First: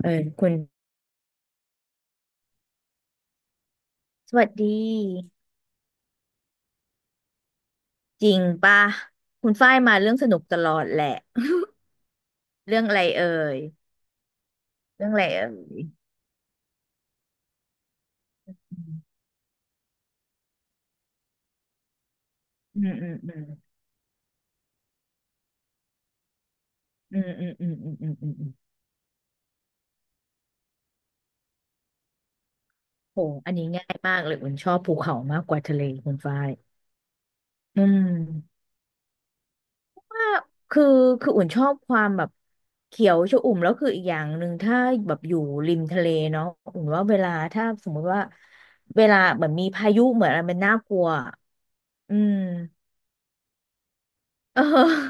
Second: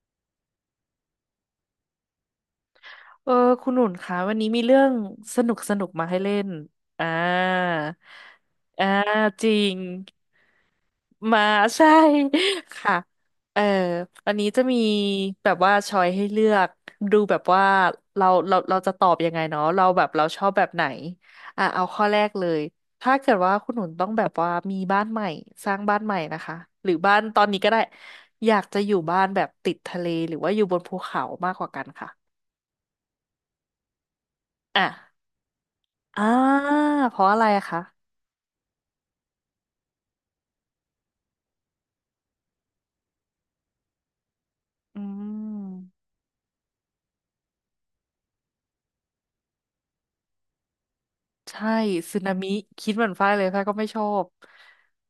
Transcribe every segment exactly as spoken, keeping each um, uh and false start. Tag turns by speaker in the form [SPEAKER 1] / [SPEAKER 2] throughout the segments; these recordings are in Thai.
[SPEAKER 1] เออคุณ
[SPEAKER 2] เออคุณหนุนคะวั
[SPEAKER 1] ส
[SPEAKER 2] น
[SPEAKER 1] วั
[SPEAKER 2] นี้
[SPEAKER 1] ส
[SPEAKER 2] มี
[SPEAKER 1] ดี
[SPEAKER 2] เรื่องสนุกสนุกมาให้เล่นอ่า
[SPEAKER 1] จริงป่ะ
[SPEAKER 2] อ่าจ
[SPEAKER 1] คุ
[SPEAKER 2] ริ
[SPEAKER 1] ณฝ้า
[SPEAKER 2] ง
[SPEAKER 1] ยมาเรื่องสนุกตลอดแหละ
[SPEAKER 2] มา ใช่
[SPEAKER 1] เรื่อง
[SPEAKER 2] ค่ะ
[SPEAKER 1] อะไรเอ่
[SPEAKER 2] เอ
[SPEAKER 1] ย
[SPEAKER 2] ออันนี้จะมี
[SPEAKER 1] เรื่องอะไรเอ่
[SPEAKER 2] แบบว่า
[SPEAKER 1] ย
[SPEAKER 2] ชอยให้เลือกดูแบบว่าเราเราเราจะตอบยังไงเนาะเราแบบเราชอบแบบไหนอ่าเอาข้อแรกเลย
[SPEAKER 1] อืมอื
[SPEAKER 2] ถ้า
[SPEAKER 1] ม
[SPEAKER 2] เกิ
[SPEAKER 1] อื
[SPEAKER 2] ด
[SPEAKER 1] ม
[SPEAKER 2] ว่าคุณหนุนต้องแบบว่ามีบ้านใหม่สร้างบ้านใหม่นะคะหรือบ้า
[SPEAKER 1] อื
[SPEAKER 2] น
[SPEAKER 1] ม
[SPEAKER 2] ตอ
[SPEAKER 1] อื
[SPEAKER 2] น
[SPEAKER 1] ม
[SPEAKER 2] นี้
[SPEAKER 1] อื
[SPEAKER 2] ก็
[SPEAKER 1] ม
[SPEAKER 2] ได้
[SPEAKER 1] อืมอืมอืมอื
[SPEAKER 2] อ
[SPEAKER 1] ม
[SPEAKER 2] ยากจะอยู่บ้านแบบติดทะเลหรือว่าอยู่บนภูเขามากกว่ากันค่ะ
[SPEAKER 1] โหอันนี้ง่ายมากเลยอุ่นชอบ
[SPEAKER 2] อ่ะ
[SPEAKER 1] ภูเขามากกว่าทะเลคุณ
[SPEAKER 2] อ่า
[SPEAKER 1] ฝ้าย
[SPEAKER 2] เพราะอะไรอะคะ
[SPEAKER 1] อืมคือคืออุ่นชอบความแบบเขียวชอุ่มแล้วคืออีกอย่างหนึ่งถ้า
[SPEAKER 2] อื
[SPEAKER 1] แบบอยู่ริม
[SPEAKER 2] ม
[SPEAKER 1] ทะเลเนาะอุ่นว่าเวลาถ้าสมมุติว่าเวลาเหมือนมีพายุเหมือนอะไรมันน่ากลัว
[SPEAKER 2] ใช่
[SPEAKER 1] อื
[SPEAKER 2] สึนามิคิ
[SPEAKER 1] ม
[SPEAKER 2] ดเหมือนฝ้ายเลยฝ้ายก็ไม่ชอบ
[SPEAKER 1] เออ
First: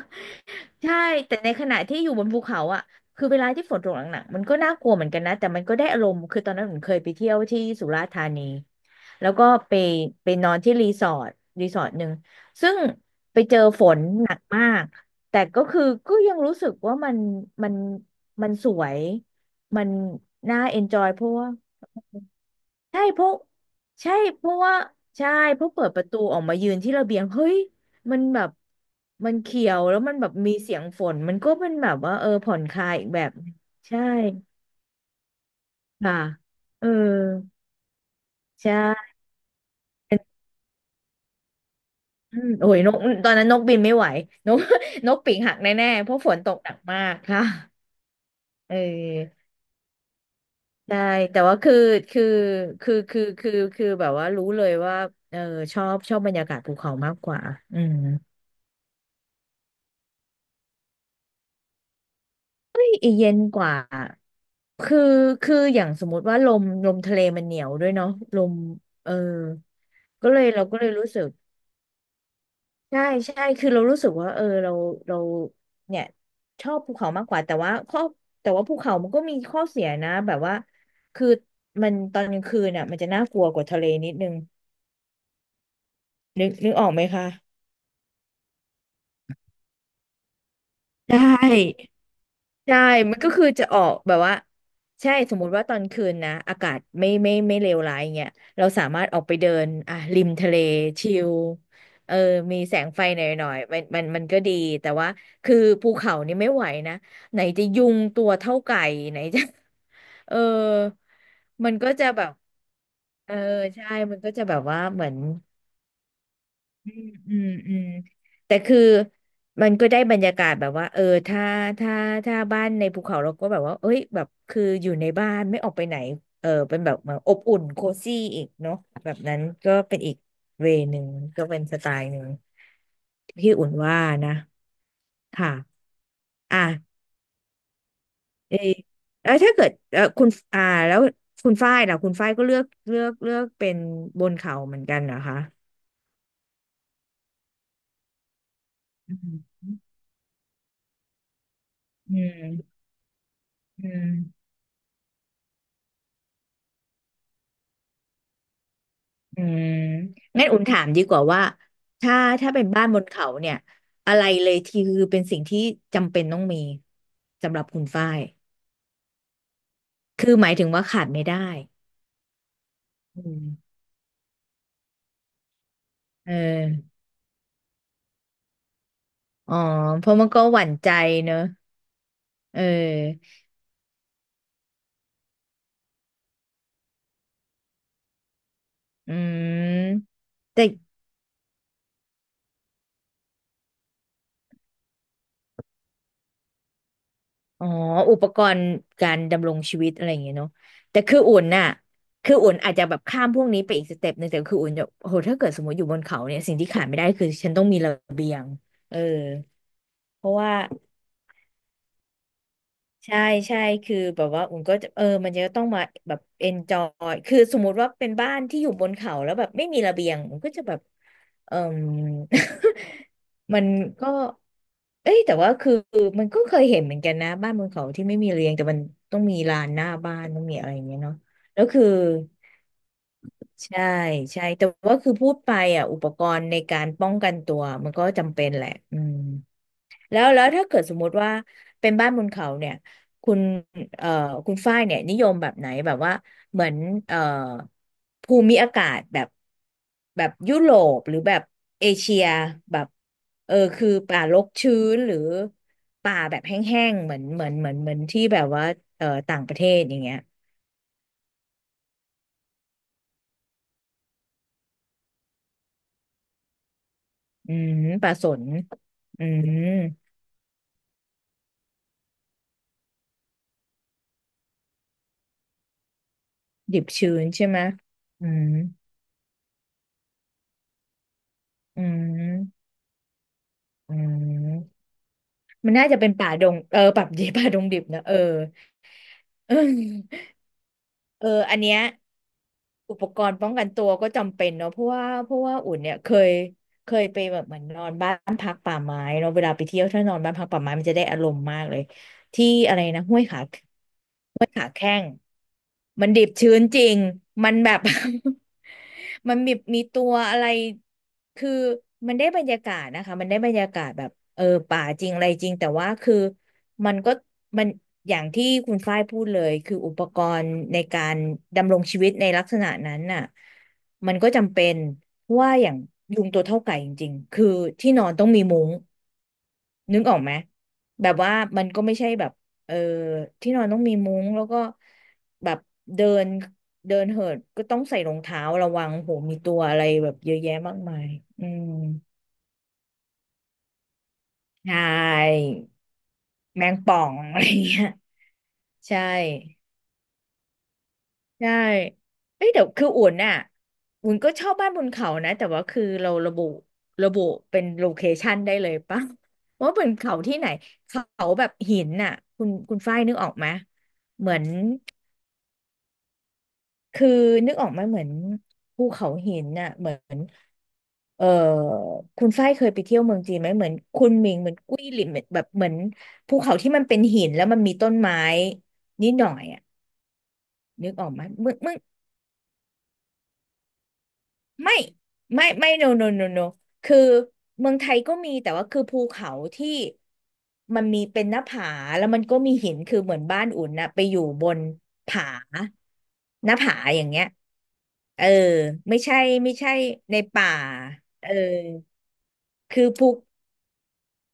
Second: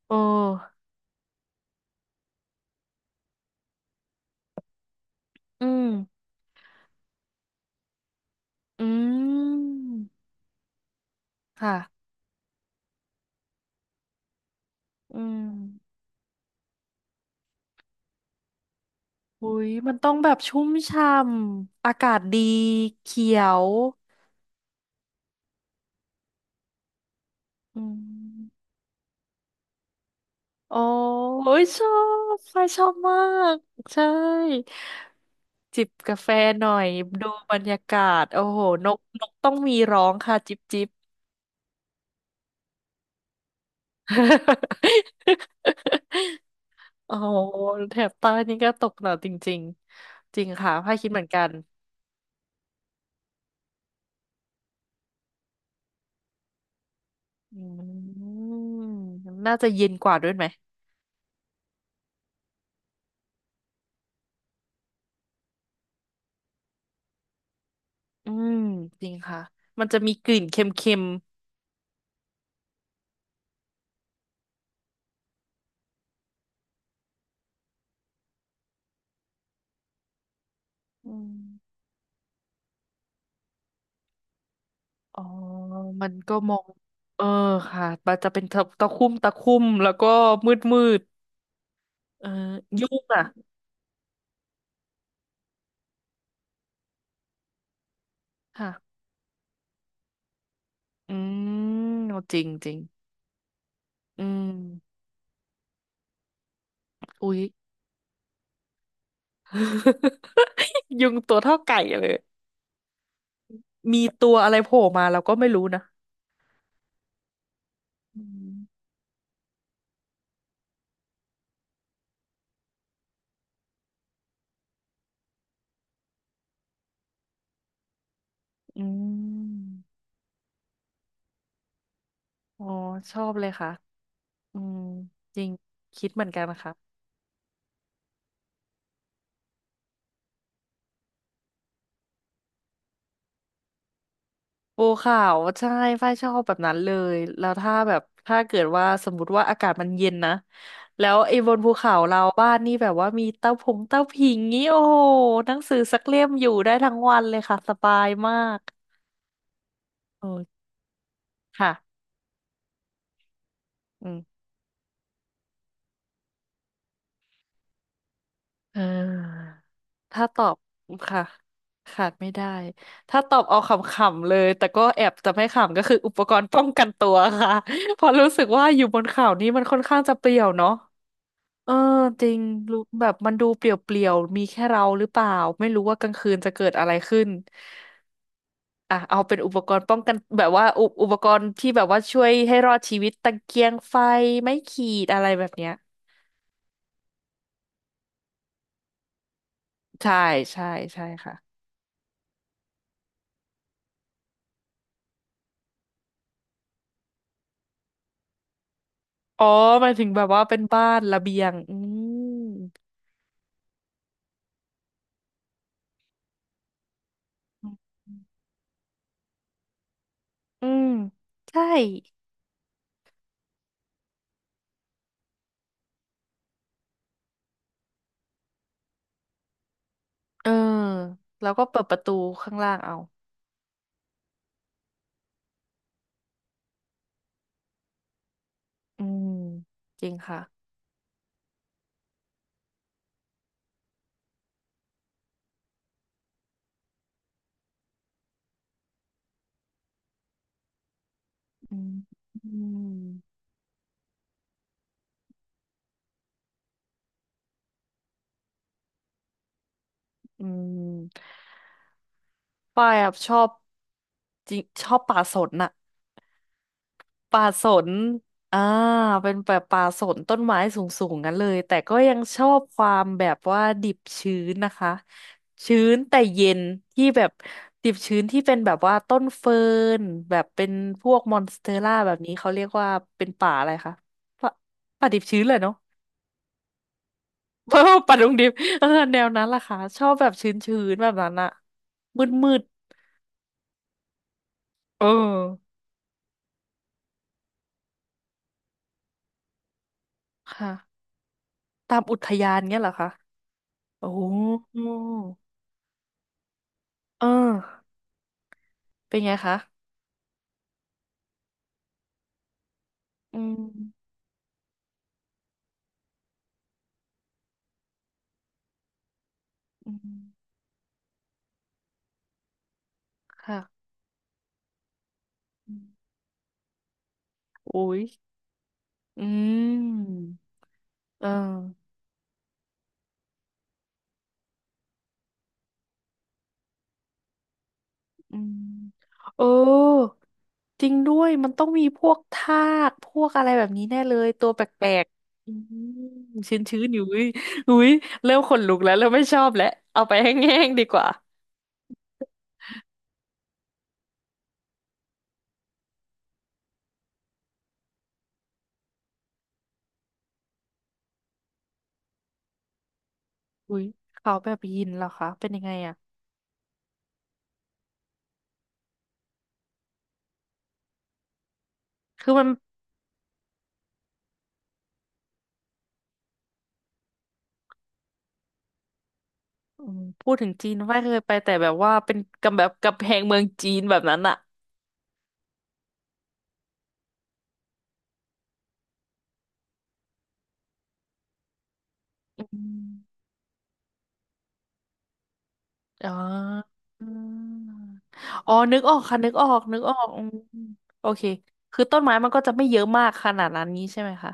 [SPEAKER 2] เออ
[SPEAKER 1] ใช่แต่ในขณะที่อยู่บนภูเขาอ่ะคือเวลาที่ฝนตกหนักๆมันก็น่ากลัวเหมือนกันนะแต่มัน
[SPEAKER 2] อื
[SPEAKER 1] ก็
[SPEAKER 2] ม
[SPEAKER 1] ได้อารมณ์คือตอนนั้นผมเคยไปเที่ยวที่สุราษฎร์ธานี
[SPEAKER 2] อื
[SPEAKER 1] แล้วก็ไป
[SPEAKER 2] ม
[SPEAKER 1] ไปนอนที่รีสอร์ทรี
[SPEAKER 2] ค่ะ
[SPEAKER 1] สอร์ทหนึ่งซึ่งไปเจอฝนหนักมาก
[SPEAKER 2] อืม
[SPEAKER 1] แต่ก็คือก็ยังรู้สึกว่ามันมันมันสวย
[SPEAKER 2] อุ้ย
[SPEAKER 1] มัน
[SPEAKER 2] มันต้องแบบ
[SPEAKER 1] น่า
[SPEAKER 2] ชุ่ม
[SPEAKER 1] เอนจอ
[SPEAKER 2] ช่
[SPEAKER 1] ยเพราะว่า
[SPEAKER 2] ำอากาศดี
[SPEAKER 1] ใช่เพ
[SPEAKER 2] เขี
[SPEAKER 1] ราะ
[SPEAKER 2] ยว
[SPEAKER 1] ใช่เพราะว่าใช่เพราะเปิดประตูออกมายืนที่ระเบียงเฮ้ย
[SPEAKER 2] อื
[SPEAKER 1] มันแบบ
[SPEAKER 2] ม
[SPEAKER 1] มันเขียวแล้วมันแบบมีเสี
[SPEAKER 2] โอ้
[SPEAKER 1] ยงฝนมันก็
[SPEAKER 2] ย
[SPEAKER 1] เป็น
[SPEAKER 2] ช
[SPEAKER 1] แบ
[SPEAKER 2] อ
[SPEAKER 1] บว่าเออ
[SPEAKER 2] บ
[SPEAKER 1] ผ่
[SPEAKER 2] ไฟ
[SPEAKER 1] อนค
[SPEAKER 2] ชอ
[SPEAKER 1] ลาย
[SPEAKER 2] บ
[SPEAKER 1] อีก
[SPEAKER 2] มา
[SPEAKER 1] แบบหนึ่ง
[SPEAKER 2] ก
[SPEAKER 1] ใช่
[SPEAKER 2] ใช่จิบ
[SPEAKER 1] ค่ะ
[SPEAKER 2] กาแฟหน่อ
[SPEAKER 1] เออ
[SPEAKER 2] ยดูบรรยากาศโอ้โหนก
[SPEAKER 1] ใช่
[SPEAKER 2] นกต้องมีร้องค่ะจิบจิบ
[SPEAKER 1] อืมโอ้ยนกตอนนั้นนกบินไม่ไหวนก นกปีกหักแน่ๆ เพราะฝนตกหนักมา
[SPEAKER 2] โอ้
[SPEAKER 1] ก
[SPEAKER 2] โห
[SPEAKER 1] ค่ะ
[SPEAKER 2] แถบใต้นี่ก็
[SPEAKER 1] เอ
[SPEAKER 2] ตกหนักจ
[SPEAKER 1] อ
[SPEAKER 2] ริงๆจริงค่ะพ้าย
[SPEAKER 1] ใช่
[SPEAKER 2] คิดเหมือน
[SPEAKER 1] แต่
[SPEAKER 2] กัน
[SPEAKER 1] ว่าคือคือคือคือคือคือแบบว่ารู้เลยว่าเออชอบชอบบรรยากาศภูเขามากกว่า
[SPEAKER 2] อื
[SPEAKER 1] อืม
[SPEAKER 2] มน่าจะเย็นกว่าด้วยไหม
[SPEAKER 1] เฮ้ยเย็นกว่า คือคืออย่างสมมติว่าลมลมทะเลมันเหนียวด้วยเนาะ
[SPEAKER 2] อื
[SPEAKER 1] ลม
[SPEAKER 2] มจ
[SPEAKER 1] เอ
[SPEAKER 2] ริ
[SPEAKER 1] อ
[SPEAKER 2] งค่ะมันจะมีก
[SPEAKER 1] ก็เล
[SPEAKER 2] ลิ่น
[SPEAKER 1] ย
[SPEAKER 2] เค
[SPEAKER 1] เราก็เล
[SPEAKER 2] ็
[SPEAKER 1] ย
[SPEAKER 2] ม
[SPEAKER 1] รู้สึกใช่ใช่คือเรารู้สึกว่าเออเราเราเนี่ยชอบภูเขามากกว่าแต่ว่าข้อแต่ว่าภูเขามันก็มีข้อเสียนะแบบว่า
[SPEAKER 2] ๆอื
[SPEAKER 1] คือ
[SPEAKER 2] ม
[SPEAKER 1] มันตอนกลางคืนอ่ะมันจะน่ากลัวกว่าทะเลนิดนึง
[SPEAKER 2] อ๋อมันก็
[SPEAKER 1] นึ
[SPEAKER 2] ม
[SPEAKER 1] ก
[SPEAKER 2] อง
[SPEAKER 1] นึกออกไหม
[SPEAKER 2] เออ
[SPEAKER 1] คะ
[SPEAKER 2] ค่ะมันจะเป็นตะตะคุ่มตะคุ่มแล้วก็มืดมืด
[SPEAKER 1] ได้
[SPEAKER 2] เออ
[SPEAKER 1] ใช่
[SPEAKER 2] ยุ่ง
[SPEAKER 1] มัน
[SPEAKER 2] อ่ะ
[SPEAKER 1] ก็คือจะออกแบบว่าใช่สมมุติว่าตอนคืนนะอากาศไม่ไม่ไม่เลวร้ายอย่างเงี้ยเรา
[SPEAKER 2] ค่ะ
[SPEAKER 1] สามารถออกไปเดินอ่ะริมทะเลชิ
[SPEAKER 2] อื
[SPEAKER 1] ล
[SPEAKER 2] ม
[SPEAKER 1] เออ
[SPEAKER 2] เอาจริง
[SPEAKER 1] มี
[SPEAKER 2] จริ
[SPEAKER 1] แส
[SPEAKER 2] ง
[SPEAKER 1] งไฟหน่อยหน่อยมันมันมั
[SPEAKER 2] อื
[SPEAKER 1] นก็
[SPEAKER 2] ม
[SPEAKER 1] ดีแต่ว่าคือภูเขานี่ไม่ไหวนะ
[SPEAKER 2] อุ๊
[SPEAKER 1] ไห
[SPEAKER 2] ย
[SPEAKER 1] นจะยุงตัวเท่าไก่ไหนจะ เออ
[SPEAKER 2] ยุงตัวเท่า
[SPEAKER 1] มัน
[SPEAKER 2] ไก่
[SPEAKER 1] ก็จะ
[SPEAKER 2] เลย
[SPEAKER 1] แบบเออใช่
[SPEAKER 2] มี
[SPEAKER 1] มัน
[SPEAKER 2] ตั
[SPEAKER 1] ก็
[SPEAKER 2] ว
[SPEAKER 1] จะ
[SPEAKER 2] อะ
[SPEAKER 1] แบ
[SPEAKER 2] ไร
[SPEAKER 1] บ
[SPEAKER 2] โผล่
[SPEAKER 1] ว่าเห
[SPEAKER 2] มา
[SPEAKER 1] มือน
[SPEAKER 2] เราก็ไม่รู้นะ
[SPEAKER 1] อืมอืมอืม
[SPEAKER 2] อื
[SPEAKER 1] แต่คือ
[SPEAKER 2] ม
[SPEAKER 1] มันก็ได้บรรยากาศแบบว่าเออถ้าถ้าถ้าบ้านในภูเขาเราก็แบบว่าเอ้ยแบบคืออยู่ในบ้านไม่ออกไปไหนเออเป็นแบบเหมือนอบอุ่นโคซี่อีกเนาะ
[SPEAKER 2] อื
[SPEAKER 1] แบบนั้นก็เป็
[SPEAKER 2] ม
[SPEAKER 1] นอีกเวย์หนึ่งก็เป็นสไตล์หนึ่ง
[SPEAKER 2] อ๋อชอบเลย
[SPEAKER 1] ที่อุ่
[SPEAKER 2] ค่ะ
[SPEAKER 1] นว่านะ
[SPEAKER 2] อืมจริง
[SPEAKER 1] ค่ะ
[SPEAKER 2] คิดเหมือนกันนะคะ
[SPEAKER 1] อ่ะเออแล้วถ้าเกิดเออคุณอ่าแล้วคุณฝ้ายล่ะคุณฝ้ายก็เลือกเลือกเลือกเป็นบนเขาเหมือ
[SPEAKER 2] ปู
[SPEAKER 1] นกันเหร
[SPEAKER 2] ขา
[SPEAKER 1] อ
[SPEAKER 2] ว
[SPEAKER 1] คะ
[SPEAKER 2] ใช่ฝ้ายชอบแบบนั้นเลยแล้วถ้าแบบถ้าเกิดว่าสม
[SPEAKER 1] อื
[SPEAKER 2] มติ
[SPEAKER 1] ม
[SPEAKER 2] ว่าอากาศมันเย็นนะแล้วไอ้บนภูเขา
[SPEAKER 1] อื
[SPEAKER 2] เราบ้านนี่
[SPEAKER 1] ม
[SPEAKER 2] แบบว่ามีเต้าผง
[SPEAKER 1] อื
[SPEAKER 2] เต้า
[SPEAKER 1] ม
[SPEAKER 2] ผิงงี้โอ้โหหนังสือสักเล่มอยู่ได้ทั้งวันเลยค่ะสบายมาก
[SPEAKER 1] อืม
[SPEAKER 2] โอ้
[SPEAKER 1] งั้นอุ่นถามดีกว่าว่า
[SPEAKER 2] ค่ะ
[SPEAKER 1] ถ้าถ้าเป็นบ้านบนเขาเนี่ย
[SPEAKER 2] อื
[SPEAKER 1] อะไร
[SPEAKER 2] ม
[SPEAKER 1] เลยที่คือเป็นสิ่งที่จำเป็นต้องมีสำหรับคุณฝ้าย
[SPEAKER 2] อ่า ถ้า
[SPEAKER 1] คือ
[SPEAKER 2] ต
[SPEAKER 1] ห
[SPEAKER 2] อ
[SPEAKER 1] มาย
[SPEAKER 2] บ
[SPEAKER 1] ถึงว่าขาดไม่
[SPEAKER 2] ค่ะ
[SPEAKER 1] ได้
[SPEAKER 2] ขาดไม่ได้ถ้า
[SPEAKER 1] อื
[SPEAKER 2] ตอ
[SPEAKER 1] ม
[SPEAKER 2] บเอาขำๆเลยแต่ก็แอบจะไม่ขำก็คืออุป
[SPEAKER 1] เอ
[SPEAKER 2] กรณ์ป้องกัน
[SPEAKER 1] อ
[SPEAKER 2] ตัวค่ะ เพราะรู้สึกว่าอยู่บนเขานี่
[SPEAKER 1] อ๋อ
[SPEAKER 2] มันค่อนข้าง
[SPEAKER 1] เพ
[SPEAKER 2] จะ
[SPEAKER 1] ราะ
[SPEAKER 2] เป
[SPEAKER 1] มัน
[SPEAKER 2] ลี่
[SPEAKER 1] ก็
[SPEAKER 2] ยว
[SPEAKER 1] หวั่
[SPEAKER 2] เนาะ
[SPEAKER 1] นใจเนอะ
[SPEAKER 2] เออจริง
[SPEAKER 1] เอ
[SPEAKER 2] รู้แบบ
[SPEAKER 1] อ
[SPEAKER 2] มันดูเปลี่ยวๆมีแค่เราหรือเปล่าไม่รู้ว่ากลางคืนจะเกิดอะไรขึ้นอ่ะ
[SPEAKER 1] อื
[SPEAKER 2] เอาเป็นอุปกรณ์ป้อง
[SPEAKER 1] ม
[SPEAKER 2] กันแบบ
[SPEAKER 1] แต่
[SPEAKER 2] ว่าอุอุปกรณ์ที่แบบว่าช่วยให้รอดชีวิตตะเกียงไฟไม้ขีดอะไรแบบเนี้ย
[SPEAKER 1] อ๋ออุปกรณ์การดำรงชีวิตอะไร
[SPEAKER 2] ใช่
[SPEAKER 1] อย่างเงี้ยเนาะ
[SPEAKER 2] ใช่
[SPEAKER 1] แต่
[SPEAKER 2] ใช่
[SPEAKER 1] คือ
[SPEAKER 2] ค่ะ
[SPEAKER 1] อุ่นน่ะคืออุ่นอาจจะแบบข้ามพวกนี้ไปอีกสเต็ปหนึ่งแต่คืออุ่นจะโหถ้าเกิดสมมติอยู่บนเขาเนี่ยสิ่งที่ขาดไม่ได้คือฉันต้องมีระเบียงเออ
[SPEAKER 2] อ๋อหมายถึงแบ
[SPEAKER 1] เพ
[SPEAKER 2] บ
[SPEAKER 1] ราะ
[SPEAKER 2] ว่า
[SPEAKER 1] ว่า
[SPEAKER 2] เป็นบ้านระเบียงอืม
[SPEAKER 1] ใช่ใช่คือแบบว่าอุ่นก็จะเออมันจะต้องมาแบบเอนจอยคือสมมุติว่าเป็นบ้านที่อยู่บนเขาแล้วแบบไม่มีระเบียงอุ่นก็จะ
[SPEAKER 2] อื
[SPEAKER 1] แบบ
[SPEAKER 2] ม
[SPEAKER 1] เออ
[SPEAKER 2] ใช่
[SPEAKER 1] มัน ก็เอ้ยแต่ว่าคือมันก็เคยเห็นเหมือนกันนะบ้านบนเขาที่ไม่มีระเบียงแต่มันต้องมีลานหน้าบ้านต้อง
[SPEAKER 2] เออ
[SPEAKER 1] มีอะไรอย่างเงี้ยเนาะ
[SPEAKER 2] แล้ว
[SPEAKER 1] แล้
[SPEAKER 2] ก็
[SPEAKER 1] ว
[SPEAKER 2] เปิ
[SPEAKER 1] คื
[SPEAKER 2] ด
[SPEAKER 1] อ
[SPEAKER 2] ประตูข้างล่างเอา
[SPEAKER 1] ใช่ใช่แต่ว่าคือพูดไปอ่ะอุปกรณ์ในการป้องกันตัวมันก็จำเป็นแหละอื
[SPEAKER 2] อื
[SPEAKER 1] ม
[SPEAKER 2] มจริง
[SPEAKER 1] แล้ว
[SPEAKER 2] ค่ะ
[SPEAKER 1] แล้วถ้าเกิดสมมุติว่าเป็นบ้านบนเขาเนี่ยคุณเอ่อคุณฝ้ายเนี่ยนิยมแบบไหนแบบว่าเหมือนเอ่อภูมิอากาศแบบแบบยุโรปหรือแบบ
[SPEAKER 2] อื
[SPEAKER 1] เอ
[SPEAKER 2] ม
[SPEAKER 1] เชีย
[SPEAKER 2] อื
[SPEAKER 1] แบบ
[SPEAKER 2] ม
[SPEAKER 1] เออคือป่ารกชื้นหรือป่าแบบแห้งๆเหมือนเหมือนเหมือนเหมือนที่แบบว่าเอ่อต่างประเทศอย่างเงี้ย
[SPEAKER 2] อืมป้ายอะชอบจริงชอบป่าสนน่ะ ป่า
[SPEAKER 1] อื
[SPEAKER 2] ส
[SPEAKER 1] ม
[SPEAKER 2] น
[SPEAKER 1] ป่าสน
[SPEAKER 2] อ่า
[SPEAKER 1] อื
[SPEAKER 2] เป็นแบ
[SPEAKER 1] ม
[SPEAKER 2] บป่าสนต้นไม้สูงๆงั้นเลย แต่ก็ยังชอบความแบบว่าดิบชื้นนะคะ ชื้นแต่เย็น
[SPEAKER 1] ดิบ
[SPEAKER 2] ที่
[SPEAKER 1] ชื้
[SPEAKER 2] แบ
[SPEAKER 1] น
[SPEAKER 2] บ
[SPEAKER 1] ใช่ไหม
[SPEAKER 2] ดิบชื้น
[SPEAKER 1] อื
[SPEAKER 2] ที่
[SPEAKER 1] ม
[SPEAKER 2] เป็นแบบว่าต้นเฟิร์นแบบเป็นพวกมอนสเตอ
[SPEAKER 1] อื
[SPEAKER 2] ร่าแบบนี้เขาเรีย
[SPEAKER 1] ม
[SPEAKER 2] กว่าเป็นป่าอะไรคะ
[SPEAKER 1] อื
[SPEAKER 2] ป่า
[SPEAKER 1] ม
[SPEAKER 2] ป่าดิบชื้นเลย
[SPEAKER 1] มั
[SPEAKER 2] เนาะ
[SPEAKER 1] นน่าจะเป็นป่าดงเออป่าดี ป่าดง ดิบ
[SPEAKER 2] เ่า
[SPEAKER 1] นะเอ
[SPEAKER 2] ป่า
[SPEAKER 1] อ
[SPEAKER 2] ดงดิบเออแนวนั้น
[SPEAKER 1] เอ
[SPEAKER 2] ล่ะค่ะชอบ
[SPEAKER 1] อ
[SPEAKER 2] แบบชื้นๆแบบ
[SPEAKER 1] เอ
[SPEAKER 2] นั้
[SPEAKER 1] อ
[SPEAKER 2] นอะ
[SPEAKER 1] อันเนี้ย
[SPEAKER 2] มืด
[SPEAKER 1] อุปกรณ์ป้องกันตัวก็จำเป็นเนาะเพราะ
[SPEAKER 2] ๆเอ
[SPEAKER 1] ว่า
[SPEAKER 2] อ
[SPEAKER 1] เพราะว่าอุ่นเนี่ยเคยเคยไปแบบเหมือนนอนบ้านพักป่าไม้เนาะเวลาไปเที่ยวถ้านอนบ้านพักป่าไม้มันจะ
[SPEAKER 2] ค่ะ
[SPEAKER 1] ได้อารมณ์มากเลย
[SPEAKER 2] ตามอุท
[SPEAKER 1] ที่
[SPEAKER 2] ยาน
[SPEAKER 1] อะไร
[SPEAKER 2] เงี้ยเหรอ
[SPEAKER 1] นะ
[SPEAKER 2] คะ
[SPEAKER 1] ห้วยขา
[SPEAKER 2] โอ้โห
[SPEAKER 1] มันดิบชื้นจริง
[SPEAKER 2] เออ
[SPEAKER 1] มันแบบ
[SPEAKER 2] เป็น ไง
[SPEAKER 1] มันมี
[SPEAKER 2] คะ
[SPEAKER 1] มีตัวอะไร คือมันได้บรรยากาศนะคะมัน
[SPEAKER 2] อื
[SPEAKER 1] ได้บรรยากาศแบ
[SPEAKER 2] ม
[SPEAKER 1] บเออป่าจริงอะไรจริงแต่ว่าคือมันก็มันอย่างที่คุณฝ้ายพูดเลยคือ
[SPEAKER 2] อื
[SPEAKER 1] อุป
[SPEAKER 2] ม
[SPEAKER 1] กรณ์ในการดำรงชีวิตในลักษณะนั้นน่ะ
[SPEAKER 2] ค่ะ
[SPEAKER 1] มันก็จำเป็นเพราะว่าอ
[SPEAKER 2] อื
[SPEAKER 1] ย่าง
[SPEAKER 2] ม
[SPEAKER 1] ยุงตัวเท่าไก่จริงๆคือที่
[SPEAKER 2] อุ้ย
[SPEAKER 1] นอนต้องมีมุ้ง
[SPEAKER 2] อื
[SPEAKER 1] นึกออ
[SPEAKER 2] ม
[SPEAKER 1] กไหมแบบ
[SPEAKER 2] เอ
[SPEAKER 1] ว่ามันก็
[SPEAKER 2] อ
[SPEAKER 1] ไม่ใช่แบบ เออที่นอนต้องมีมุ้งแล้วก็แบบเดินเดินเหินก็ต้องใส่รอง
[SPEAKER 2] อื
[SPEAKER 1] เท้า
[SPEAKER 2] ม
[SPEAKER 1] ระวังโหมี
[SPEAKER 2] เออ
[SPEAKER 1] ตัวอะไรแบบเยอะแยะมาก
[SPEAKER 2] จริง
[SPEAKER 1] มาย
[SPEAKER 2] ด้วย
[SPEAKER 1] อื
[SPEAKER 2] มันต้อ
[SPEAKER 1] ม
[SPEAKER 2] งมีพวกทากพวกอะไรแบบนี้แน่เลย ตัวแป
[SPEAKER 1] ใช
[SPEAKER 2] ลกๆ
[SPEAKER 1] ่
[SPEAKER 2] อืมชื้น
[SPEAKER 1] แมง
[SPEAKER 2] ชื้น
[SPEAKER 1] ป่
[SPEAKER 2] อ
[SPEAKER 1] อ
[SPEAKER 2] ยู่
[SPEAKER 1] ง
[SPEAKER 2] อุ้ย
[SPEAKER 1] อะไร
[SPEAKER 2] อุ้
[SPEAKER 1] เงี้ย
[SPEAKER 2] ยเริ่มขนลุกแล้ว
[SPEAKER 1] ใช่
[SPEAKER 2] เริ่มไม่ชอบแล้วเอาไปแห้งๆดีกว่า
[SPEAKER 1] ใช่เอ้ยเดี๋ยวคืออุ่นน่ะอุ่นก็ชอบบ้านบนเขานะแต่ว่าคือเราระบุระบุเป็นโลเคชันได้เลยปะ ว่าเป็นเขาที่ไหนเขาแบบหินน่ะคุณคุณฝ้ายนึกออกไหม
[SPEAKER 2] อุ้ย
[SPEAKER 1] เห
[SPEAKER 2] เขา
[SPEAKER 1] มือน
[SPEAKER 2] แบบยินเหรอคะ เป็นยังไงอะ
[SPEAKER 1] คือนึกออกไหมาเหมือนภูเขาหินน่ะเหมือนเออคุ
[SPEAKER 2] คื
[SPEAKER 1] ณ
[SPEAKER 2] อมั
[SPEAKER 1] ฝ้า
[SPEAKER 2] น
[SPEAKER 1] ยเคยไปเที่ยวเมืองจีนไหมเหมือนคุณหมิงเหมือนกุ้ยหลินเหมือนแบบเหมือนภูเขาที่มันเป็นหินแล้วมันมีต้นไม้นิดหน่อยอ่ะ
[SPEAKER 2] อืมพูดถึงจีน
[SPEAKER 1] นึก
[SPEAKER 2] ไม่า
[SPEAKER 1] อ
[SPEAKER 2] เค
[SPEAKER 1] อก
[SPEAKER 2] ย
[SPEAKER 1] ไหม
[SPEAKER 2] ไปแต่
[SPEAKER 1] เมือง
[SPEAKER 2] แบ
[SPEAKER 1] เมื
[SPEAKER 2] บ
[SPEAKER 1] อง
[SPEAKER 2] ว่าเป็นกับแบบกับแพงเมืองจีนแบบนั้นอะ
[SPEAKER 1] ไม่ไม่ไม่ no no no no no คือเมืองไทยก็มีแต่ว่าคือภูเขาที่มันมีเป็นหน้าผาแล้วมันก็
[SPEAKER 2] อื
[SPEAKER 1] มีหินคือเหมื
[SPEAKER 2] ม
[SPEAKER 1] อนบ้านอุ่นน่ะไปอยู่บนผา
[SPEAKER 2] อ๋อ
[SPEAKER 1] หน้าผาอ
[SPEAKER 2] อื
[SPEAKER 1] ย่างเงี้ย
[SPEAKER 2] ม
[SPEAKER 1] เออ
[SPEAKER 2] อ๋อนึกอ
[SPEAKER 1] ไม่
[SPEAKER 2] อก
[SPEAKER 1] ใช่
[SPEAKER 2] ค่ะนึกออ
[SPEAKER 1] ไม่
[SPEAKER 2] ก
[SPEAKER 1] ใช่
[SPEAKER 2] นึกออก
[SPEAKER 1] ใน
[SPEAKER 2] อืม
[SPEAKER 1] ป่า
[SPEAKER 2] โอเค
[SPEAKER 1] เออ
[SPEAKER 2] คือต้นไม้มันก็จะไม่เย
[SPEAKER 1] คื
[SPEAKER 2] อะ
[SPEAKER 1] อ
[SPEAKER 2] มา
[SPEAKER 1] ภู
[SPEAKER 2] กขนาดนั้นนี้ใช่ไหมคะ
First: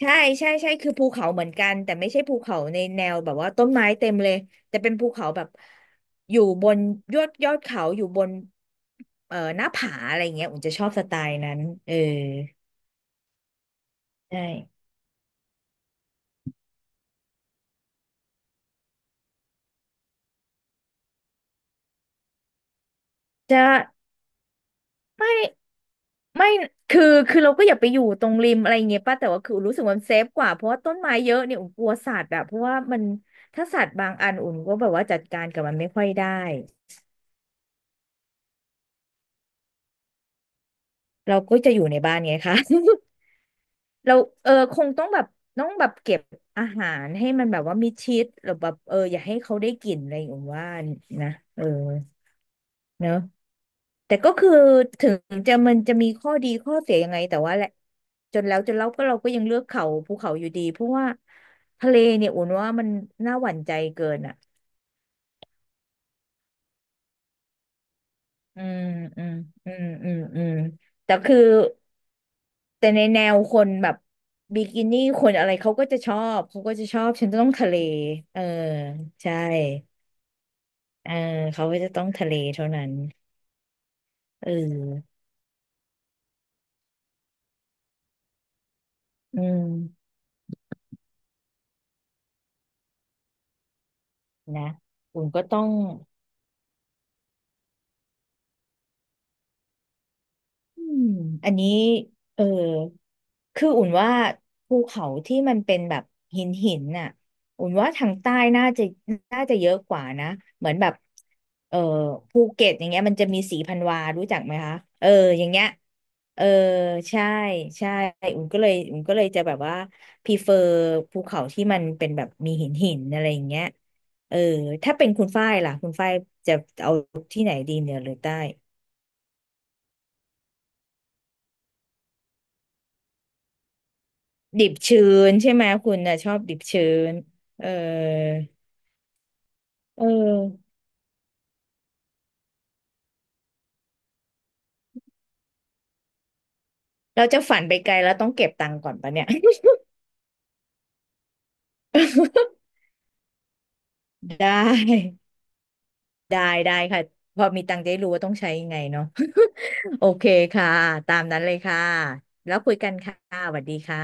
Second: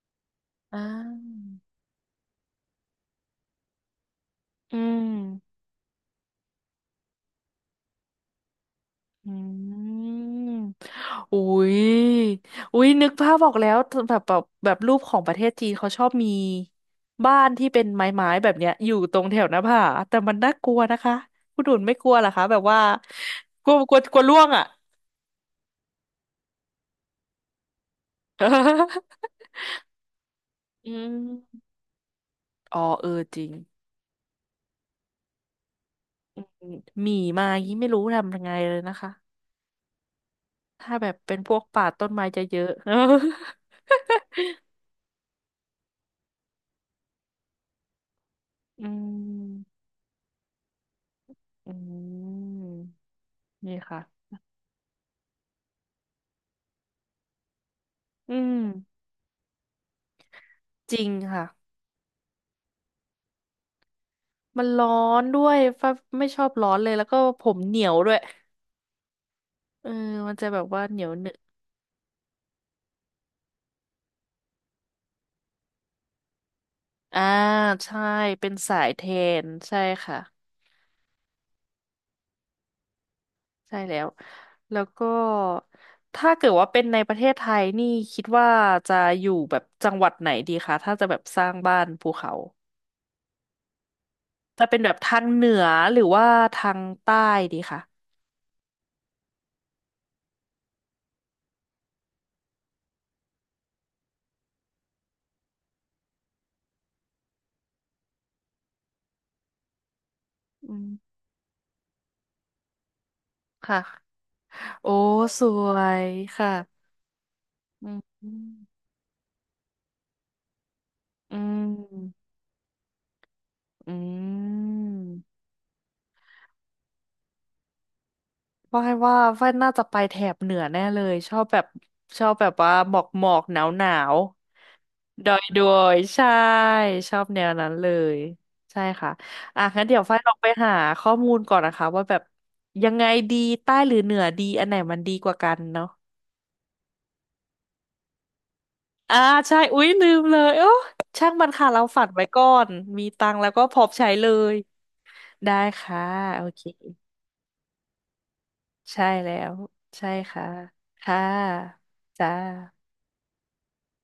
[SPEAKER 1] ใช่ใช่ใช่
[SPEAKER 2] อ่า
[SPEAKER 1] คือภูเขาเหมือนกันแต่ไม่ใช่ภูเขาในแนวแบบว่าต้นไม้เต็มเลย
[SPEAKER 2] อื
[SPEAKER 1] แต่เป็นภูเขาแบบ
[SPEAKER 2] ม
[SPEAKER 1] อยู่บนยอดยอดเขาอยู่บน
[SPEAKER 2] อื
[SPEAKER 1] เอ่อหน้าผา
[SPEAKER 2] ม
[SPEAKER 1] อะไรเงี้ยอุ่นจะชอบสไตล์
[SPEAKER 2] อุ้
[SPEAKER 1] นั้น
[SPEAKER 2] ย
[SPEAKER 1] เออ
[SPEAKER 2] อุ้ยนึกภาพออกแล้วแบบแบ
[SPEAKER 1] ใช
[SPEAKER 2] บแบบ
[SPEAKER 1] ่
[SPEAKER 2] รูปของประเทศจีนเขาชอบมีบ้านที่เป็นไม้ๆแบบเนี้ยอยู่ตรงแถวหน้าผาแต่มันน่ากลัวนะคะคุณดุนไม่กลัวเหรอคะแบบว่า
[SPEAKER 1] จะ
[SPEAKER 2] กลัวกลัวกลัวร่วงอ่ะ
[SPEAKER 1] ไม่ไม่คือคือเราก็อย่าไปอยู่ตรงริมอะไรเงี้ยป้าแต่ว่าคือ อุ่นรู้สึกว่ามันเซฟกว่าเพราะว่า
[SPEAKER 2] อื
[SPEAKER 1] ต้นไม้เยอะเนี่ย
[SPEAKER 2] ม
[SPEAKER 1] อุ่นกลัวสัตว์อะเพราะว่า
[SPEAKER 2] อ๋อ
[SPEAKER 1] มัน
[SPEAKER 2] เออจริง
[SPEAKER 1] ถ้าสัตว์บางอันอุ่นก็แบบว่าจัดการกับมันไม่ค่อยได้
[SPEAKER 2] หมีมายี่ไม่รู้ทำยังไงเลยนะคะ ถ้าแบบเป็
[SPEAKER 1] เรา
[SPEAKER 2] นพ
[SPEAKER 1] ก็
[SPEAKER 2] วก
[SPEAKER 1] จะอ
[SPEAKER 2] ป่า
[SPEAKER 1] ยู่ใน
[SPEAKER 2] ต้น
[SPEAKER 1] บ้าน
[SPEAKER 2] ไม้
[SPEAKER 1] ไง
[SPEAKER 2] จะเย
[SPEAKER 1] คะ
[SPEAKER 2] อะ
[SPEAKER 1] เราเออคงต้องแบบต้องแบบเก็บอาหารให้มันแบบว่ามิดชิดหรือแบบ
[SPEAKER 2] อื
[SPEAKER 1] เอออย่าให้เขาได้
[SPEAKER 2] ม
[SPEAKER 1] กลิ่นอะไรอย่างว่านะเออ
[SPEAKER 2] อืม
[SPEAKER 1] เนอะ
[SPEAKER 2] นี่ค่ะ
[SPEAKER 1] แต่ก็คือถึงจะมันจะมีข้อดีข้อเสียยังไงแต่ว่าแหละ
[SPEAKER 2] อื
[SPEAKER 1] จน
[SPEAKER 2] ม
[SPEAKER 1] แล้วจนแล้วก็เราก็ยังเลือกเขาภูเขาอยู่ดีเพราะ
[SPEAKER 2] จริ
[SPEAKER 1] ว่า
[SPEAKER 2] งค่ะ
[SPEAKER 1] ทะเลเนี่ยอุ่นว่ามันน่าหวั่นใจเกินอ่ะ
[SPEAKER 2] มันร้อนด้วยฟ้าไม่ชอบร้อนเลย แล้วก็ผมเหนียวด้วย
[SPEAKER 1] อืมอืมอืม
[SPEAKER 2] เออ
[SPEAKER 1] อืม
[SPEAKER 2] มัน
[SPEAKER 1] อื
[SPEAKER 2] จะ
[SPEAKER 1] ม
[SPEAKER 2] แบบว่าเหนียว
[SPEAKER 1] แต่
[SPEAKER 2] หนึบ
[SPEAKER 1] คือ แต่ในแนวคนแบบบิกินี่คนอะไรเขาก็จะชอบเขาก็จะชอบ
[SPEAKER 2] อ่า
[SPEAKER 1] ฉันจะต้องทะเล
[SPEAKER 2] ใช่
[SPEAKER 1] เออ
[SPEAKER 2] เป็นสายเท
[SPEAKER 1] ใช่
[SPEAKER 2] น ใช่ค่ะ
[SPEAKER 1] เออเขาก็จะต้องทะเลเท่านั้น
[SPEAKER 2] ใช่แล้ว
[SPEAKER 1] เอ
[SPEAKER 2] แล้วก็
[SPEAKER 1] อ
[SPEAKER 2] ถ้าเกิดว่าเป็นในประเทศไทยนี่คิดว่าจะอยู่
[SPEAKER 1] อื
[SPEAKER 2] แบบจังห
[SPEAKER 1] ม
[SPEAKER 2] วัดไหนดีคะถ้าจะแบบสร้างบ้านภูเขา จะ
[SPEAKER 1] นะ
[SPEAKER 2] เป็นแบบทา
[SPEAKER 1] คุ
[SPEAKER 2] ง
[SPEAKER 1] ณก็
[SPEAKER 2] เหนื
[SPEAKER 1] ต้อ
[SPEAKER 2] อ
[SPEAKER 1] ง
[SPEAKER 2] หรือว่าทางใต้ดีค่ะ
[SPEAKER 1] อืมอันนี้เออคืออุ่นว่าภูเขาที่มันเป็นแบบหินหินน่ะอุ่นว่าทางใต้น่าจะน่าจะเยอะกว่านะเหมือ
[SPEAKER 2] อื
[SPEAKER 1] นแบ
[SPEAKER 2] ม
[SPEAKER 1] บเออภูเก็ตอย่างเงี้ยมันจะมีสีพันวา
[SPEAKER 2] ค่ะ
[SPEAKER 1] รู้จักไหมคะ
[SPEAKER 2] โอ้
[SPEAKER 1] เออ
[SPEAKER 2] ส
[SPEAKER 1] อย่างเงี้ย
[SPEAKER 2] วย
[SPEAKER 1] เออ
[SPEAKER 2] ค่ะ
[SPEAKER 1] ใช่
[SPEAKER 2] อื
[SPEAKER 1] ใช่
[SPEAKER 2] มอื
[SPEAKER 1] อุ่
[SPEAKER 2] ม
[SPEAKER 1] นก็เลยอุ่นก็เลยจะแบบว่าพ r ีเฟอร์ภู
[SPEAKER 2] อื
[SPEAKER 1] เขาที่มันเป็นแบ
[SPEAKER 2] ม
[SPEAKER 1] บมีหินหินอะไรอย่างเงี้ยเออถ้าเป็นคุณฝ้ายล่ะคุณฝ้ายจะเอาที่ไหนดีเหนือหรือใต้
[SPEAKER 2] ฝ้ายว่าฝ้ายน่าจะไปแถบเหนือแน่เลยชอบแบบชอบแบบว่าหมอกหมอกหนาวหนาว
[SPEAKER 1] ดิบชื้
[SPEAKER 2] ด
[SPEAKER 1] น
[SPEAKER 2] อย
[SPEAKER 1] ใช่
[SPEAKER 2] ด
[SPEAKER 1] ไหม
[SPEAKER 2] อ
[SPEAKER 1] คุ
[SPEAKER 2] ย
[SPEAKER 1] ณ
[SPEAKER 2] ๆ
[SPEAKER 1] น่ะ
[SPEAKER 2] ใช่
[SPEAKER 1] ชอบดิบชื้
[SPEAKER 2] ช
[SPEAKER 1] น
[SPEAKER 2] อบแนว
[SPEAKER 1] เออ
[SPEAKER 2] นั้นเลยใช่ค่ะอ่ะงั้นเดี๋ย
[SPEAKER 1] เอ
[SPEAKER 2] ว
[SPEAKER 1] อ
[SPEAKER 2] ฝ้ายลองไปหาข้อมูลก่อนนะคะว่าแบบยังไงดีใต้หรือเหนือดีอันไหนมันดีกว่ากันเนาะ
[SPEAKER 1] เราจะฝันไปไกลแล้วต้องเก็บตังค์ก่อนปะ
[SPEAKER 2] อ่า
[SPEAKER 1] เนี่ย
[SPEAKER 2] ใช่อุ๊ยลืมเลยโอ้ช่างมันค่ะเราฝันไว้ก่อนมีตังค์แล้วก็พร้อมใช้เล
[SPEAKER 1] ได
[SPEAKER 2] ย
[SPEAKER 1] ้
[SPEAKER 2] ได้ค่ะ
[SPEAKER 1] ได้
[SPEAKER 2] โอเค
[SPEAKER 1] ได้ค่ะพอมีตังค์จะได้รู้ว่าต้องใช้ยังไงเนาะ
[SPEAKER 2] ใช่แล้ว
[SPEAKER 1] โอ
[SPEAKER 2] ใช่
[SPEAKER 1] เค
[SPEAKER 2] ค่ะ
[SPEAKER 1] ค่ะตา
[SPEAKER 2] ค่ะ
[SPEAKER 1] มนั้นเลยค่ะ
[SPEAKER 2] จ้า
[SPEAKER 1] แล้วคุยกันค่ะสวัสดีค่ะ